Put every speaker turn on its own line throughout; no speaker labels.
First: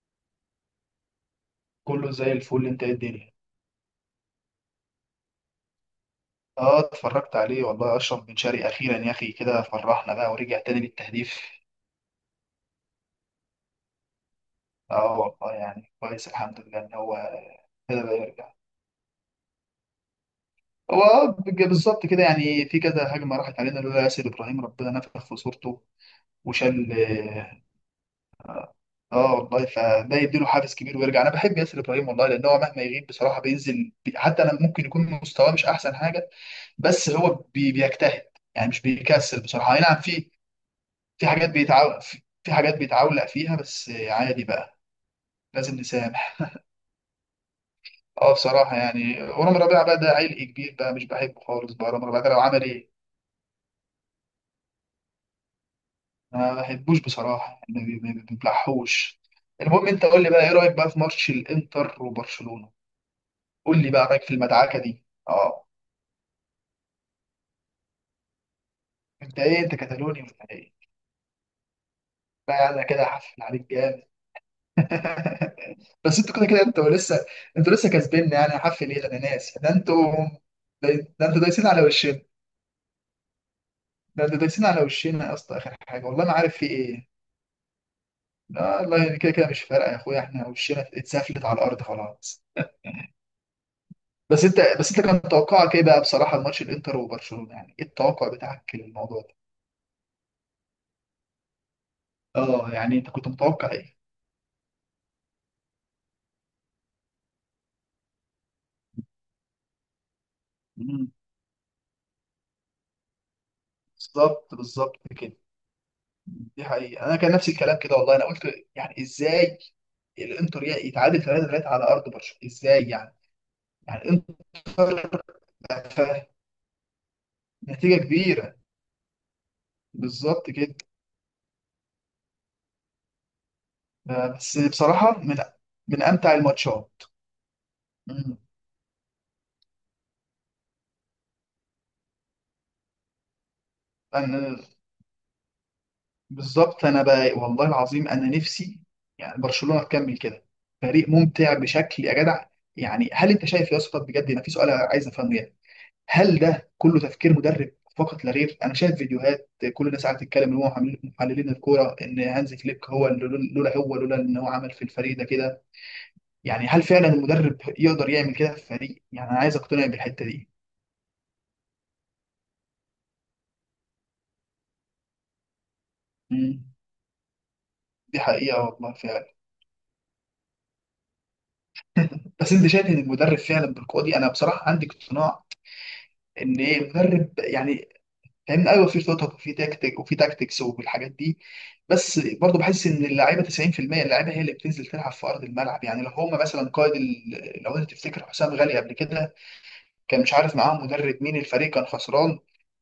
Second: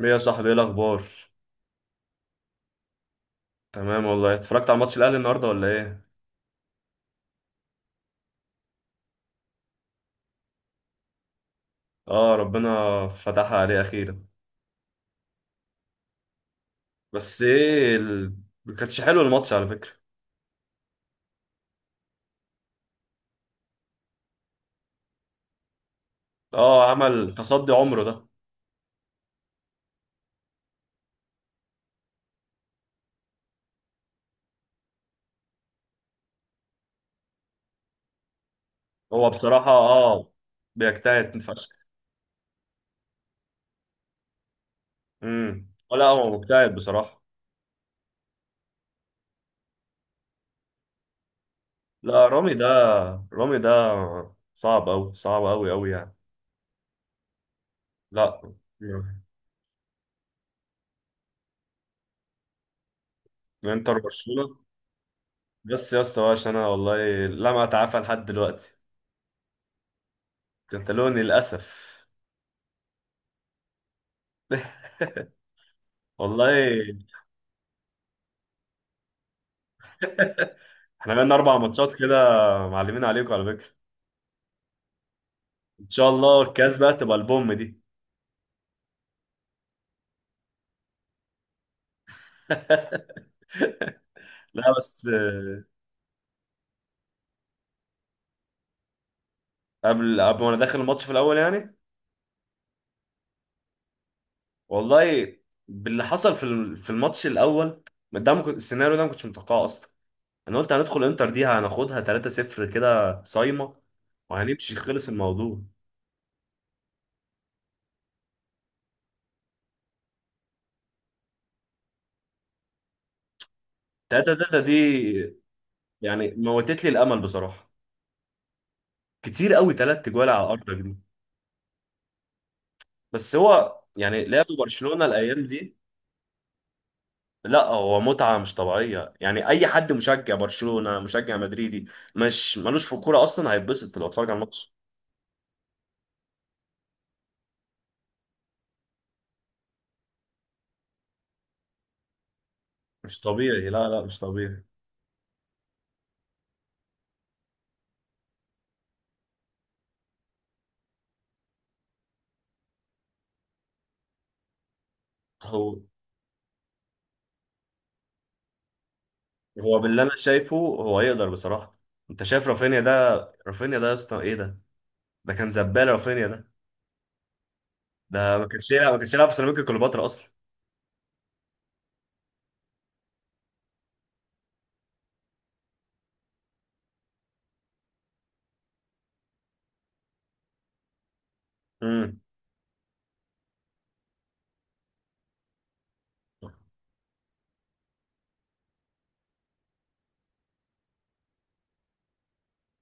ايه يا صاحبي، ايه الاخبار؟
كله زي الفل، انت ايه الدنيا؟
تمام والله. اتفرجت على ماتش الاهلي النهارده ولا ايه؟
اه اتفرجت عليه والله. اشرف بن شرقي اخيرا يا اخي، كده فرحنا بقى ورجع تاني للتهديف.
اه، ربنا فتحها عليه اخيرا.
اه والله يعني كويس، الحمد لله ان هو
بس ايه
كده بقى
ال...
يرجع.
ما كانش حلو الماتش على فكره.
هو بالظبط كده، يعني في كذا هجمه راحت علينا لولا ياسر ابراهيم، ربنا نفخ في صورته
اه،
وشال.
عمل تصدي عمره ده.
والله فده يديله حافز كبير ويرجع. انا بحب ياسر ابراهيم والله، لان هو مهما يغيب بصراحه بينزل. حتى انا ممكن يكون مستواه مش احسن حاجه، بس هو بيجتهد، يعني مش
هو
بيكسل
بصراحه
بصراحه. اي نعم في في
بيجتهد
حاجات
فشخ.
بيتعو... في في حاجات بيتعولق فيها، بس عادي بقى، لازم
ولا هو
نسامح.
مجتهد بصراحه.
اه بصراحة يعني، ورامي ربيعة بقى ده عيل كبير بقى، مش بحبه خالص بقى رامي ربيعة
لا،
ده، لو
رامي
عمل
ده
ايه.
رامي ده صعب قوي، صعب قوي قوي يعني.
أنا ما بحبوش بصراحة، يعني ما
لا،
بيبلعحوش. المهم انت قول لي بقى، ايه رأيك بقى في ماتش الانتر وبرشلونة؟ قول لي
انتر
بقى رأيك في
برشلونه.
المدعكة دي. اه
بس يا اسطى بقى، انا والله لم اتعافى لحد دلوقتي.
انت ايه، انت كتالوني ولا ايه؟
كتالوني للاسف.
بقى انا كده هحفل عليك جامد. بس انتوا كده كده انتوا
والله
لسه، انتوا لسه كسبنا، يعني هحفل ايه؟ ده انا ناس ده انتوا، ده
احنا
ده
بقالنا
انتوا
اربع
دايسين على
ماتشات كده،
وشنا
معلمين عليكم على فكره.
ده ده دايسين على وشنا يا اسطى. اخر
ان
حاجه
شاء
والله ما
الله
عارف في
الكاس بقى
ايه.
تبقى البوم دي.
لا والله، يعني كده كده مش فارقه يا اخويا، احنا وشنا اتسفلت على الارض خلاص. بس انت
لا
بس انت
بس
كان توقعك ايه بقى بصراحه؟ الماتش الانتر وبرشلونه، يعني ايه التوقع بتاعك للموضوع ده؟
قبل ما انا داخل الماتش في الاول يعني.
اه يعني انت كنت متوقع ايه؟
والله، باللي حصل في الماتش الاول ده ما كنت- السيناريو ده ما كنتش متوقعه اصلا. انا قلت هندخل
مم.
انتر دي، هناخدها 3-0 كده صايمه
بالظبط
وهنمشي،
بالظبط
خلص
كده.
الموضوع.
دي حقيقه، انا كان نفس الكلام كده والله. انا قلت يعني ازاي الانتر يتعادل 3-3 على ارض برشلونه، ازاي يعني؟ يعني
3-3
الانتر،
دي يعني موتت لي الامل بصراحه،
نتيجه كبيره،
كتير قوي 3 جوال على
بالظبط
ارضك
كده.
دي. بس هو يعني لعبوا
بس
برشلونه
بصراحة من
الايام دي.
من أمتع الماتشات.
لا، هو
مم.
متعة مش طبيعية. يعني أي حد مشجع برشلونة مشجع مدريدي مش ملوش في الكورة أصلا هيتبسط لو اتفرج على
أنا
الماتش.
بالظبط، أنا بقى والله العظيم أنا نفسي يعني برشلونة تكمل كده، فريق ممتع بشكل يا جدع. يعني
مش
هل أنت
طبيعي،
شايف يا
لا لا،
اسطى
مش
بجد؟ أنا في
طبيعي.
سؤال عايز أفهمه يعني، هل ده كله تفكير مدرب فقط لا غير؟ أنا شايف فيديوهات كل الناس قاعدة تتكلم إن هو محللين الكورة إن هانز فليك هو لولا هو، لولا إن هو عمل في الفريق ده
هو
كده. يعني هل فعلا المدرب يقدر يعمل كده في فريق؟ يعني أنا عايز
هو
أقتنع
باللي أنا
بالحتة دي.
شايفه، هو يقدر بصراحة. أنت شايف رافينيا ده؟ رافينيا ده يا اسطى إيه ده! ده كان زبالة رافينيا ده.
مم. دي
ده ما
حقيقة
كانش يلعب
والله
ما كانش يلعب
فعلا.
في سيراميكا كليوباترا أصلا.
بس انت شايف ان المدرب فعلا بالقوه دي؟ انا بصراحه عندي اقتناع ان ايه المدرب يعني، فاهمني؟ ايوه، في خطط وفي تكتيك وفي تاكتكس والحاجات دي، بس
امم.
برضه بحس ان اللعيبه 90%، اللعيبه هي اللي بتنزل تلعب في ارض الملعب. يعني لو هم مثلا لو انت تفتكر حسام غالي قبل كده، كان مش عارف معاهم مدرب مين، الفريق كان خسران،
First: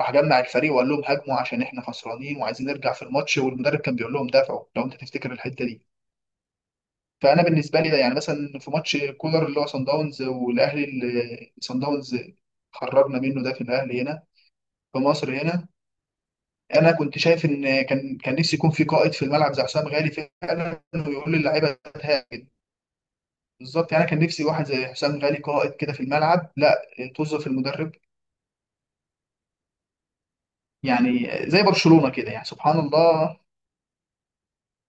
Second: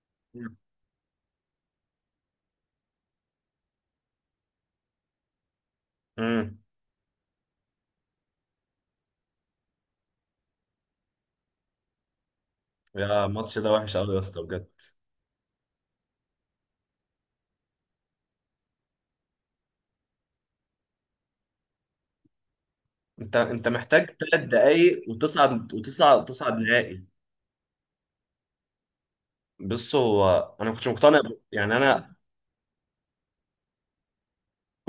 راح جمع الفريق وقال لهم هاجموا عشان احنا خسرانين وعايزين نرجع في الماتش، والمدرب كان بيقول لهم دافعوا. لو انت تفتكر الحته دي،
امم.
فانا بالنسبه لي ده يعني مثلا في ماتش كولر اللي هو صن داونز والاهلي، اللي صن داونز خرجنا
يا
منه ده،
الماتش
في
ده وحش
الاهلي
قوي يا
هنا
اسطى بجد.
في مصر هنا، انا كنت شايف ان كان، كان نفسي يكون في قائد في الملعب زي حسام غالي فعلا، ويقول للعيبه تهاجم.
انت
بالظبط، يعني
محتاج
انا كان
ثلاث
نفسي واحد زي
دقايق
حسام غالي قائد
وتصعد
كده في
وتصعد
الملعب،
وتصعد
لا
نهائي.
توظف المدرب،
بص هو، انا ما كنتش مقتنع
يعني زي
يعني
برشلونه
انا.
كده، يعني سبحان الله.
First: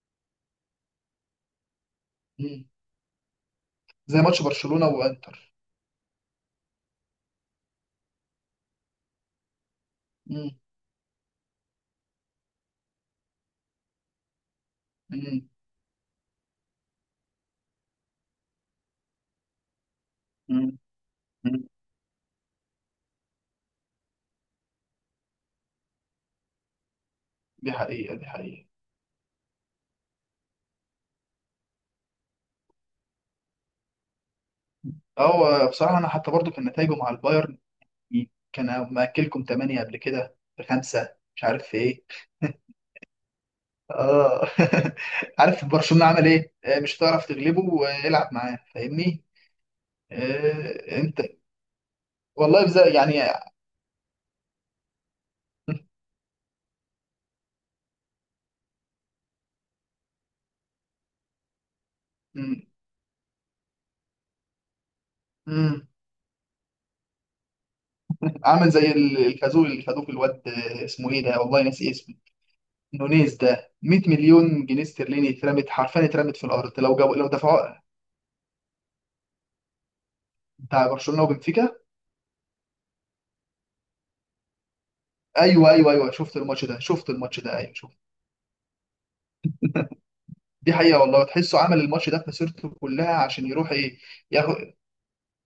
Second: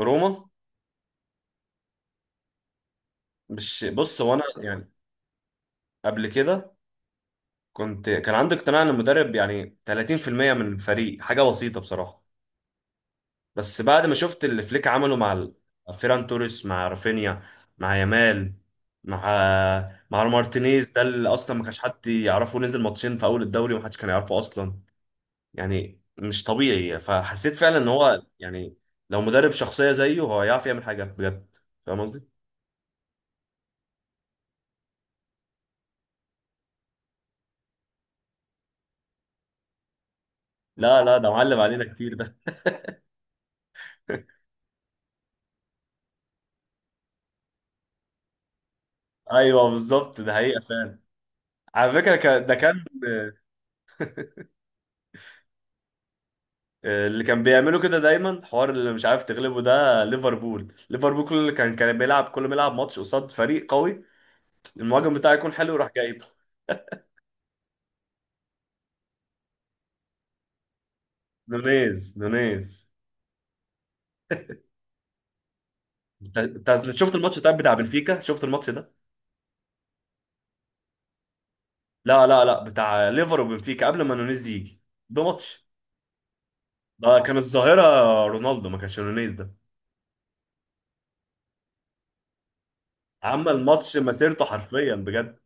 روما،
مم.
مش بص
زي
هو انا
ماتش برشلونه
يعني،
وانتر.
قبل كده كنت كان عندي اقتناع ان المدرب يعني
مم.
30% من الفريق، حاجه بسيطه بصراحه. بس بعد ما شفت اللي فليك عمله مع
مم.
فيران توريس، مع رافينيا، مع يامال، مع
مم.
مارتينيز ده اللي اصلا ما
مم.
كانش حد يعرفه، نزل ماتشين في اول الدوري وما حدش كان يعرفه اصلا. يعني مش طبيعي، فحسيت
دي
فعلا ان
حقيقه،
هو
دي حقيقه.
يعني لو مدرب شخصيه زيه، هو هيعرف يعمل حاجه بجد. فاهم قصدي؟
هو بصراحه انا حتى برضو كان نتائجه مع البايرن، كان مأكلكم تمانية قبل كده
لا
بخمسة،
لا، ده
مش
معلم
عارف في
علينا
ايه.
كتير ده.
اه عارف برشلونة عمل ايه؟ مش هتعرف تغلبه، والعب معاه، فاهمني؟
ايوه بالظبط، ده حقيقه فعلا.
انت
على فكره ده
والله بزي
كان
يعني.
اللي كان بيعملوا كده دايما، حوار اللي مش عارف تغلبه ده ليفربول. كل اللي كان بيلعب، كل ما
مم،
يلعب ماتش قصاد فريق قوي، المهاجم بتاعه يكون حلو
مم،
يروح جايبه.
عامل زي الخازوق اللي خدوه في الواد، اسمه ايه ده، والله ناسي
نونيز،
اسمه.
نونيز.
نونيز ده، 100 مليون جنيه استرليني اترمت حرفيا، اترمت
انت
في الارض.
أنت
لو جو
شفت
لو
الماتش طيب بتاع
دفعوا
بنفيكا؟ شفت الماتش ده؟
بتاع برشلونة وبنفيكا.
لا لا لا، بتاع ليفر وبنفيكا قبل ما نونيز يجي. ده ماتش،
ايوه، شفت الماتش ده، شفت
ده كان
الماتش ده، ايوه.
الظاهره رونالدو، ما كانش نونيز ده.
دي حقيقة والله، تحسه عمل الماتش ده في مسيرته كلها عشان
عمل
يروح
ماتش
ايه
مسيرته
ياخد.
حرفيا بجد.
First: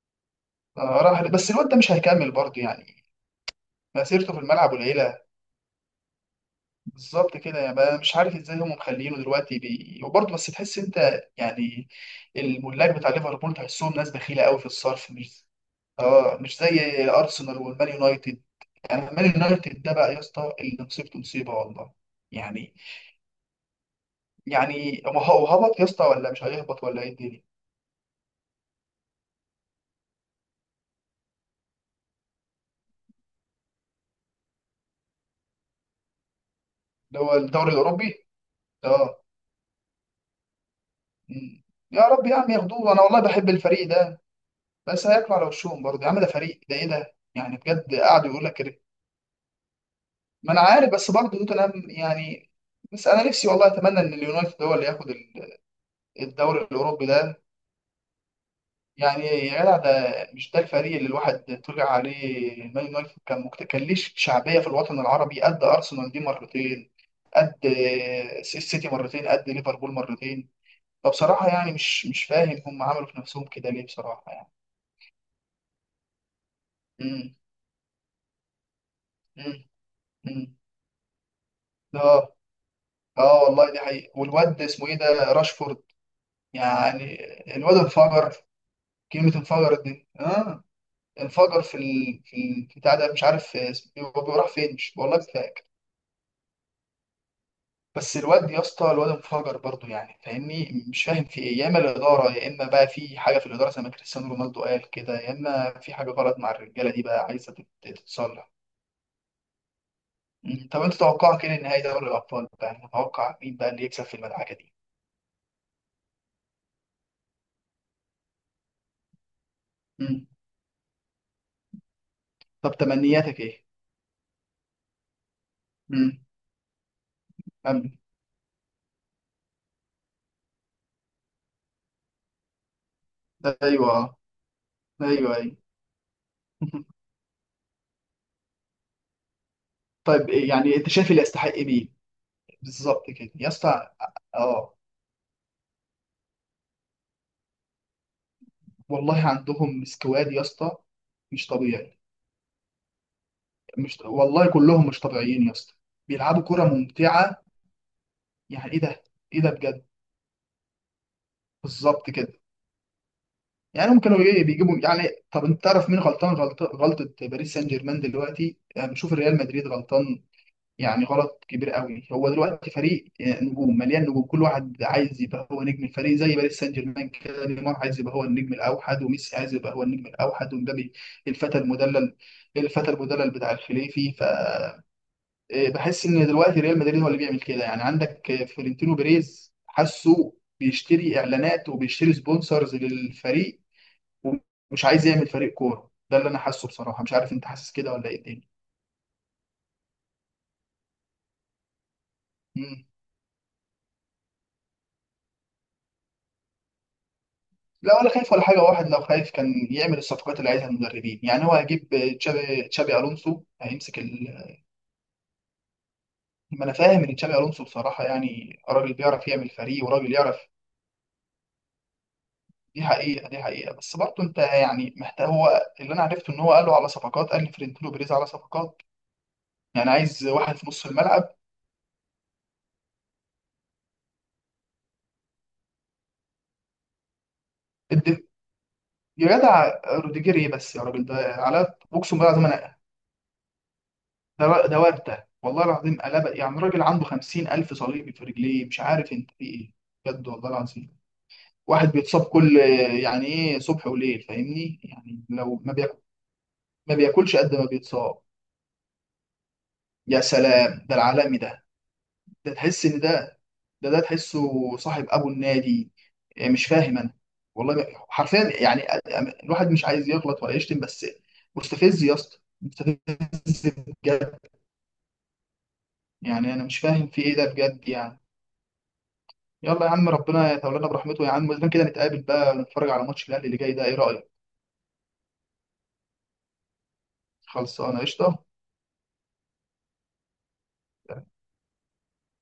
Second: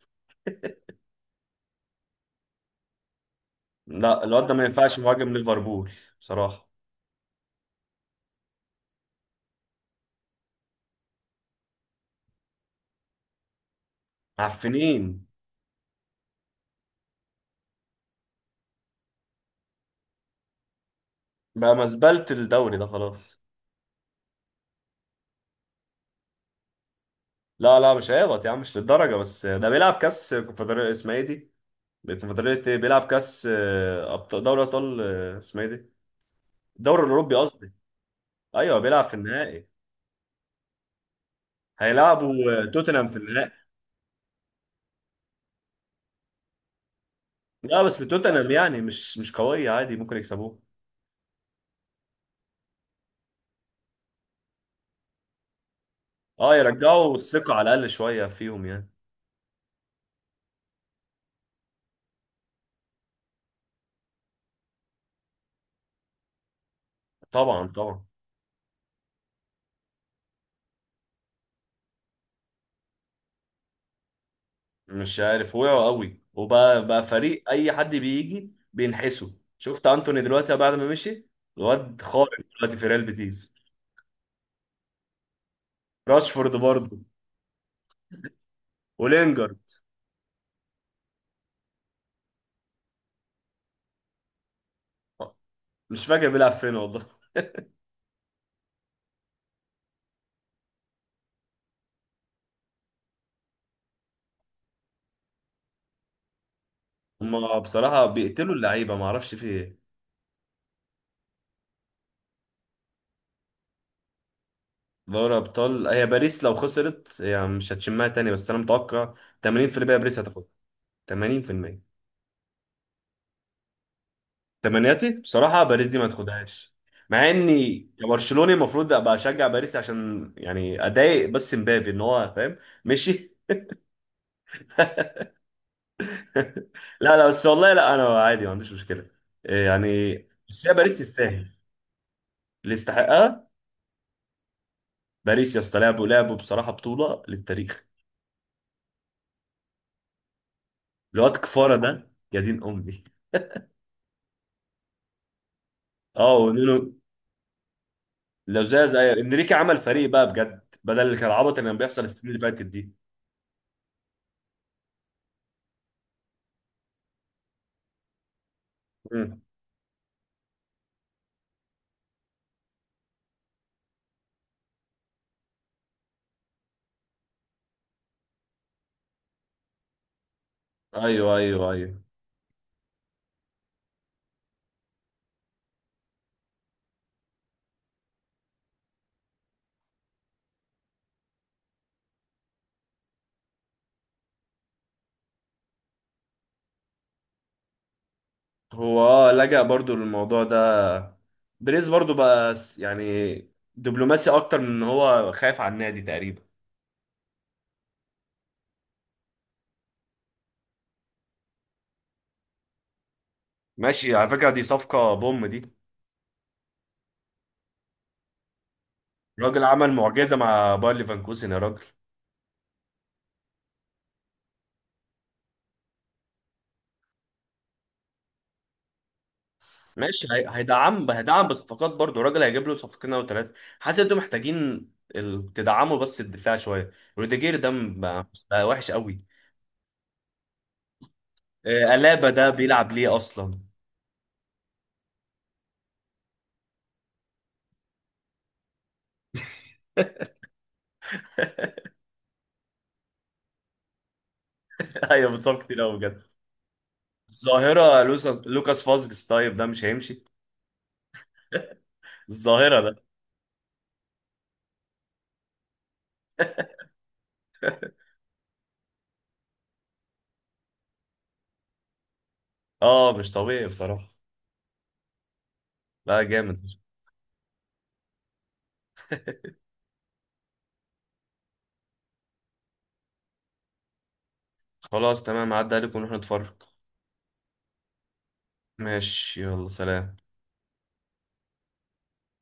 آه، راح، بس الواد ده مش هيكمل برضه، يعني
لا،
مسيرته في
الواد ده ما
الملعب
ينفعش
قليلة.
مهاجم ليفربول بصراحه.
بالظبط كده، يعني بقى مش عارف ازاي هم مخلينه دلوقتي وبرضه، بس تحس انت يعني الملاك بتاع ليفربول تحسهم ناس بخيلة قوي في الصرف،
معفنين.
مش اه مش زي ارسنال والمان يونايتد. يعني المان يونايتد ده بقى يا اسطى، اللي مصيبته مصيبة
بقى
والله،
مزبلة
يعني
الدوري ده خلاص.
يعني هو هبط يا اسطى ولا مش هيهبط ولا ايه الدنيا؟
لا لا، مش هيهبط يا عم، مش للدرجة. بس ده بيلعب كاس كونفدرالية، اسمها ايه دي؟ الكونفدرالية ايه؟ بيلعب كاس أبطال، دوري أبطال. اسمها ايه دي؟ الدوري
اللي
الأوروبي
هو الدوري
قصدي.
الاوروبي،
ايوه، بيلعب في
اه.
النهائي.
مم. يا رب يا عم
هيلعبوا
ياخدوه، انا
توتنهام في
والله بحب
النهائي.
الفريق ده، بس هياكلوا على وشهم برضه يا عم. ده فريق، ده ايه ده يعني
لا
بجد؟
بس
قعدوا يقول
توتنهام
لك كده.
يعني مش قوية، عادي ممكن
ما
يكسبوه.
انا عارف، بس برضه توتنهام يعني، بس انا نفسي والله اتمنى ان اليونايتد هو اللي ياخد
اه،
الدوري الاوروبي
يرجعوا
ده.
الثقة على الأقل شوية فيهم يعني.
يعني يا جدع، ده مش ده الفريق اللي الواحد طلع عليه؟ مان يونايتد كان كان ليه شعبيه في الوطن العربي قد ارسنال دي مرتين،
طبعا
قد
طبعا.
السيتي مرتين، قد ليفربول مرتين. فبصراحه يعني مش مش فاهم هم عملوا في نفسهم كده ليه بصراحه يعني.
مش عارف، وقعوا قوي وبقى فريق اي حد بيجي بينحسه.
مم.
شفت انتوني
مم.
دلوقتي بعد ما مشي؟ الواد
اه
خارق دلوقتي في ريال
اه
بيتيس.
والله دي حقيقة. والواد اسمه ايه ده، راشفورد،
راشفورد برضه.
يعني الواد انفجر، كلمة
ولينجارد.
انفجر دي. اه، انفجر في بتاع ده، مش عارف اسمه إيه، هو راح فين، مش والله مش فاكر.
مش فاكر بيلعب فين والله.
بس الواد يا اسطى، الواد انفجر برضه يعني، فاهمني؟ مش فاهم في ايه، يا اما الاداره يا اما بقى في حاجه في الاداره زي ما كريستيانو رونالدو قال كده، يا اما في حاجه غلط مع الرجاله دي بقى عايزه
هما بصراحة
تتصلح.
بيقتلوا اللعيبة، ما اعرفش في ايه.
مم. طب انت توقعك ايه لنهائي دوري الابطال بقى؟ متوقع مين بقى اللي يكسب في المدعكه دي؟
دوري ابطال هي باريس، لو خسرت هي مش هتشمها تاني. بس انا متوقع 80% باريس
مم.
هتاخدها. 80%.
طب تمنياتك ايه؟
تمنياتي بصراحة باريس دي ما
مم.
تاخدهاش. مع اني
أم-
كبرشلوني المفروض ابقى اشجع باريس، عشان يعني اضايق بس مبابي ان هو فاهم، مشي.
ايوه، ايوه، ايوه.
لا لا بس والله، لا انا عادي ما عنديش مشكلة. إيه يعني؟
طيب إيه
بس هي
يعني، انت
باريس
شايف اللي
تستاهل،
يستحق مين؟
اللي
بالظبط كده يا
يستحقها.
اسطى. اه
باريس يا اسطى، لعبوا بصراحة بطولة للتاريخ.
والله عندهم سكواد يا اسطى،
الواد
مش
كفارة
طبيعي.
ده يا دين امي.
مش والله كلهم مش طبيعيين يا اسطى،
اه،
بيلعبوا كرة
ونونو.
ممتعة.
لو
يعني ايه
زي
ده؟
زي
ايه ده
انريكي عمل
بجد؟
فريق بقى بجد، بدل اللي كان العبط اللي كان
بالظبط
بيحصل
كده،
السنين اللي فاتت دي.
يعني هم كانوا ايه بيجيبوا يعني. طب انت تعرف مين غلطان، غلطة باريس سان جيرمان دلوقتي، يعني بشوف الريال
مم.
مدريد غلطان، يعني غلط كبير قوي. هو دلوقتي فريق، نجوم، مليان نجوم، كل واحد عايز يبقى هو نجم الفريق زي باريس سان جيرمان كده، نيمار عايز يبقى هو النجم الاوحد، وميسي عايز يبقى هو النجم الاوحد، ومبابي
ايوه
الفتى
ايوه ايوه.
المدلل، الفتى المدلل بتاع الخليفي. ف إيه، بحس ان دلوقتي ريال مدريد هو اللي بيعمل كده يعني. عندك فلورنتينو بيريز، حاسه بيشتري اعلانات وبيشتري سبونسرز للفريق ومش عايز يعمل فريق كوره، ده اللي انا حاسه بصراحه. مش عارف انت حاسس كده ولا ايه؟
هو لجأ برضو للموضوع ده. بريز برضو بقى
تاني،
يعني دبلوماسي اكتر من ان هو خايف على النادي تقريبا.
لا ولا خايف ولا حاجه. واحد لو خايف كان يعمل الصفقات اللي عايزها المدربين، يعني هو هيجيب تشابي الونسو، هيمسك
ماشي، على فكرة دي صفقة بوم دي.
ما انا فاهم ان تشابي الونسو بصراحه يعني راجل بيعرف يعمل
الراجل
فريق،
عمل
وراجل
معجزة
يعرف.
مع باير ليفركوزن يا راجل.
دي حقيقه دي حقيقه، بس برضه انت يعني محتاج. هو اللي انا عرفته ان هو قال له على صفقات، قال لفلورنتينو بيريز على صفقات، يعني عايز
ماشي،
واحد في نص
هيدعم
الملعب.
هيدعم بصفقات برضو. الراجل هيجيب له صفقتين او ثلاثة. حاسس انتوا محتاجين تدعموا بس الدفاع شوية. روديجير ده
الد-
بقى وحش قوي.
يا جدع، روديجير ايه بس يا راجل؟ ده على اقسم
ألابا
بالله العظيم
ده
انا،
بيلعب ليه اصلا.
ده ده ورده والله العظيم قلبه. يعني راجل عنده 50,000 صليبي في رجليه، مش عارف انت في ايه، بجد والله العظيم. واحد بيتصاب كل، يعني ايه، صبح وليل، فاهمني؟ يعني
ايوه، بتصاب
لو ما
كتير قوي
بياكل،
بجد.
ما بياكلش قد ما
الظاهرة
بيتصاب.
لوكاس فازجس، طيب ده مش
يا
هيمشي.
سلام، ده العالمي ده، ده
الظاهرة
تحس ان
ده.
ده ده، ده تحسه صاحب ابو النادي. إيه، مش فاهم انا والله. ما- حرفيا يعني الواحد مش عايز يغلط ولا يشتم، بس مستفز يا اسطى، مستفز
اه، مش طبيعي بصراحة.
بجد.
لا،
يعني انا
جامد.
مش فاهم في ايه ده بجد يعني. يلا يا عم، ربنا يتولانا برحمته يا عم. اذا كان كده، نتقابل بقى ونتفرج على ماتش الاهلي اللي جاي ده، ايه رايك؟
خلاص تمام، عدى عليكم ونروح نتفرج.
خلصانه قشطه.
ماشي، يلا سلام.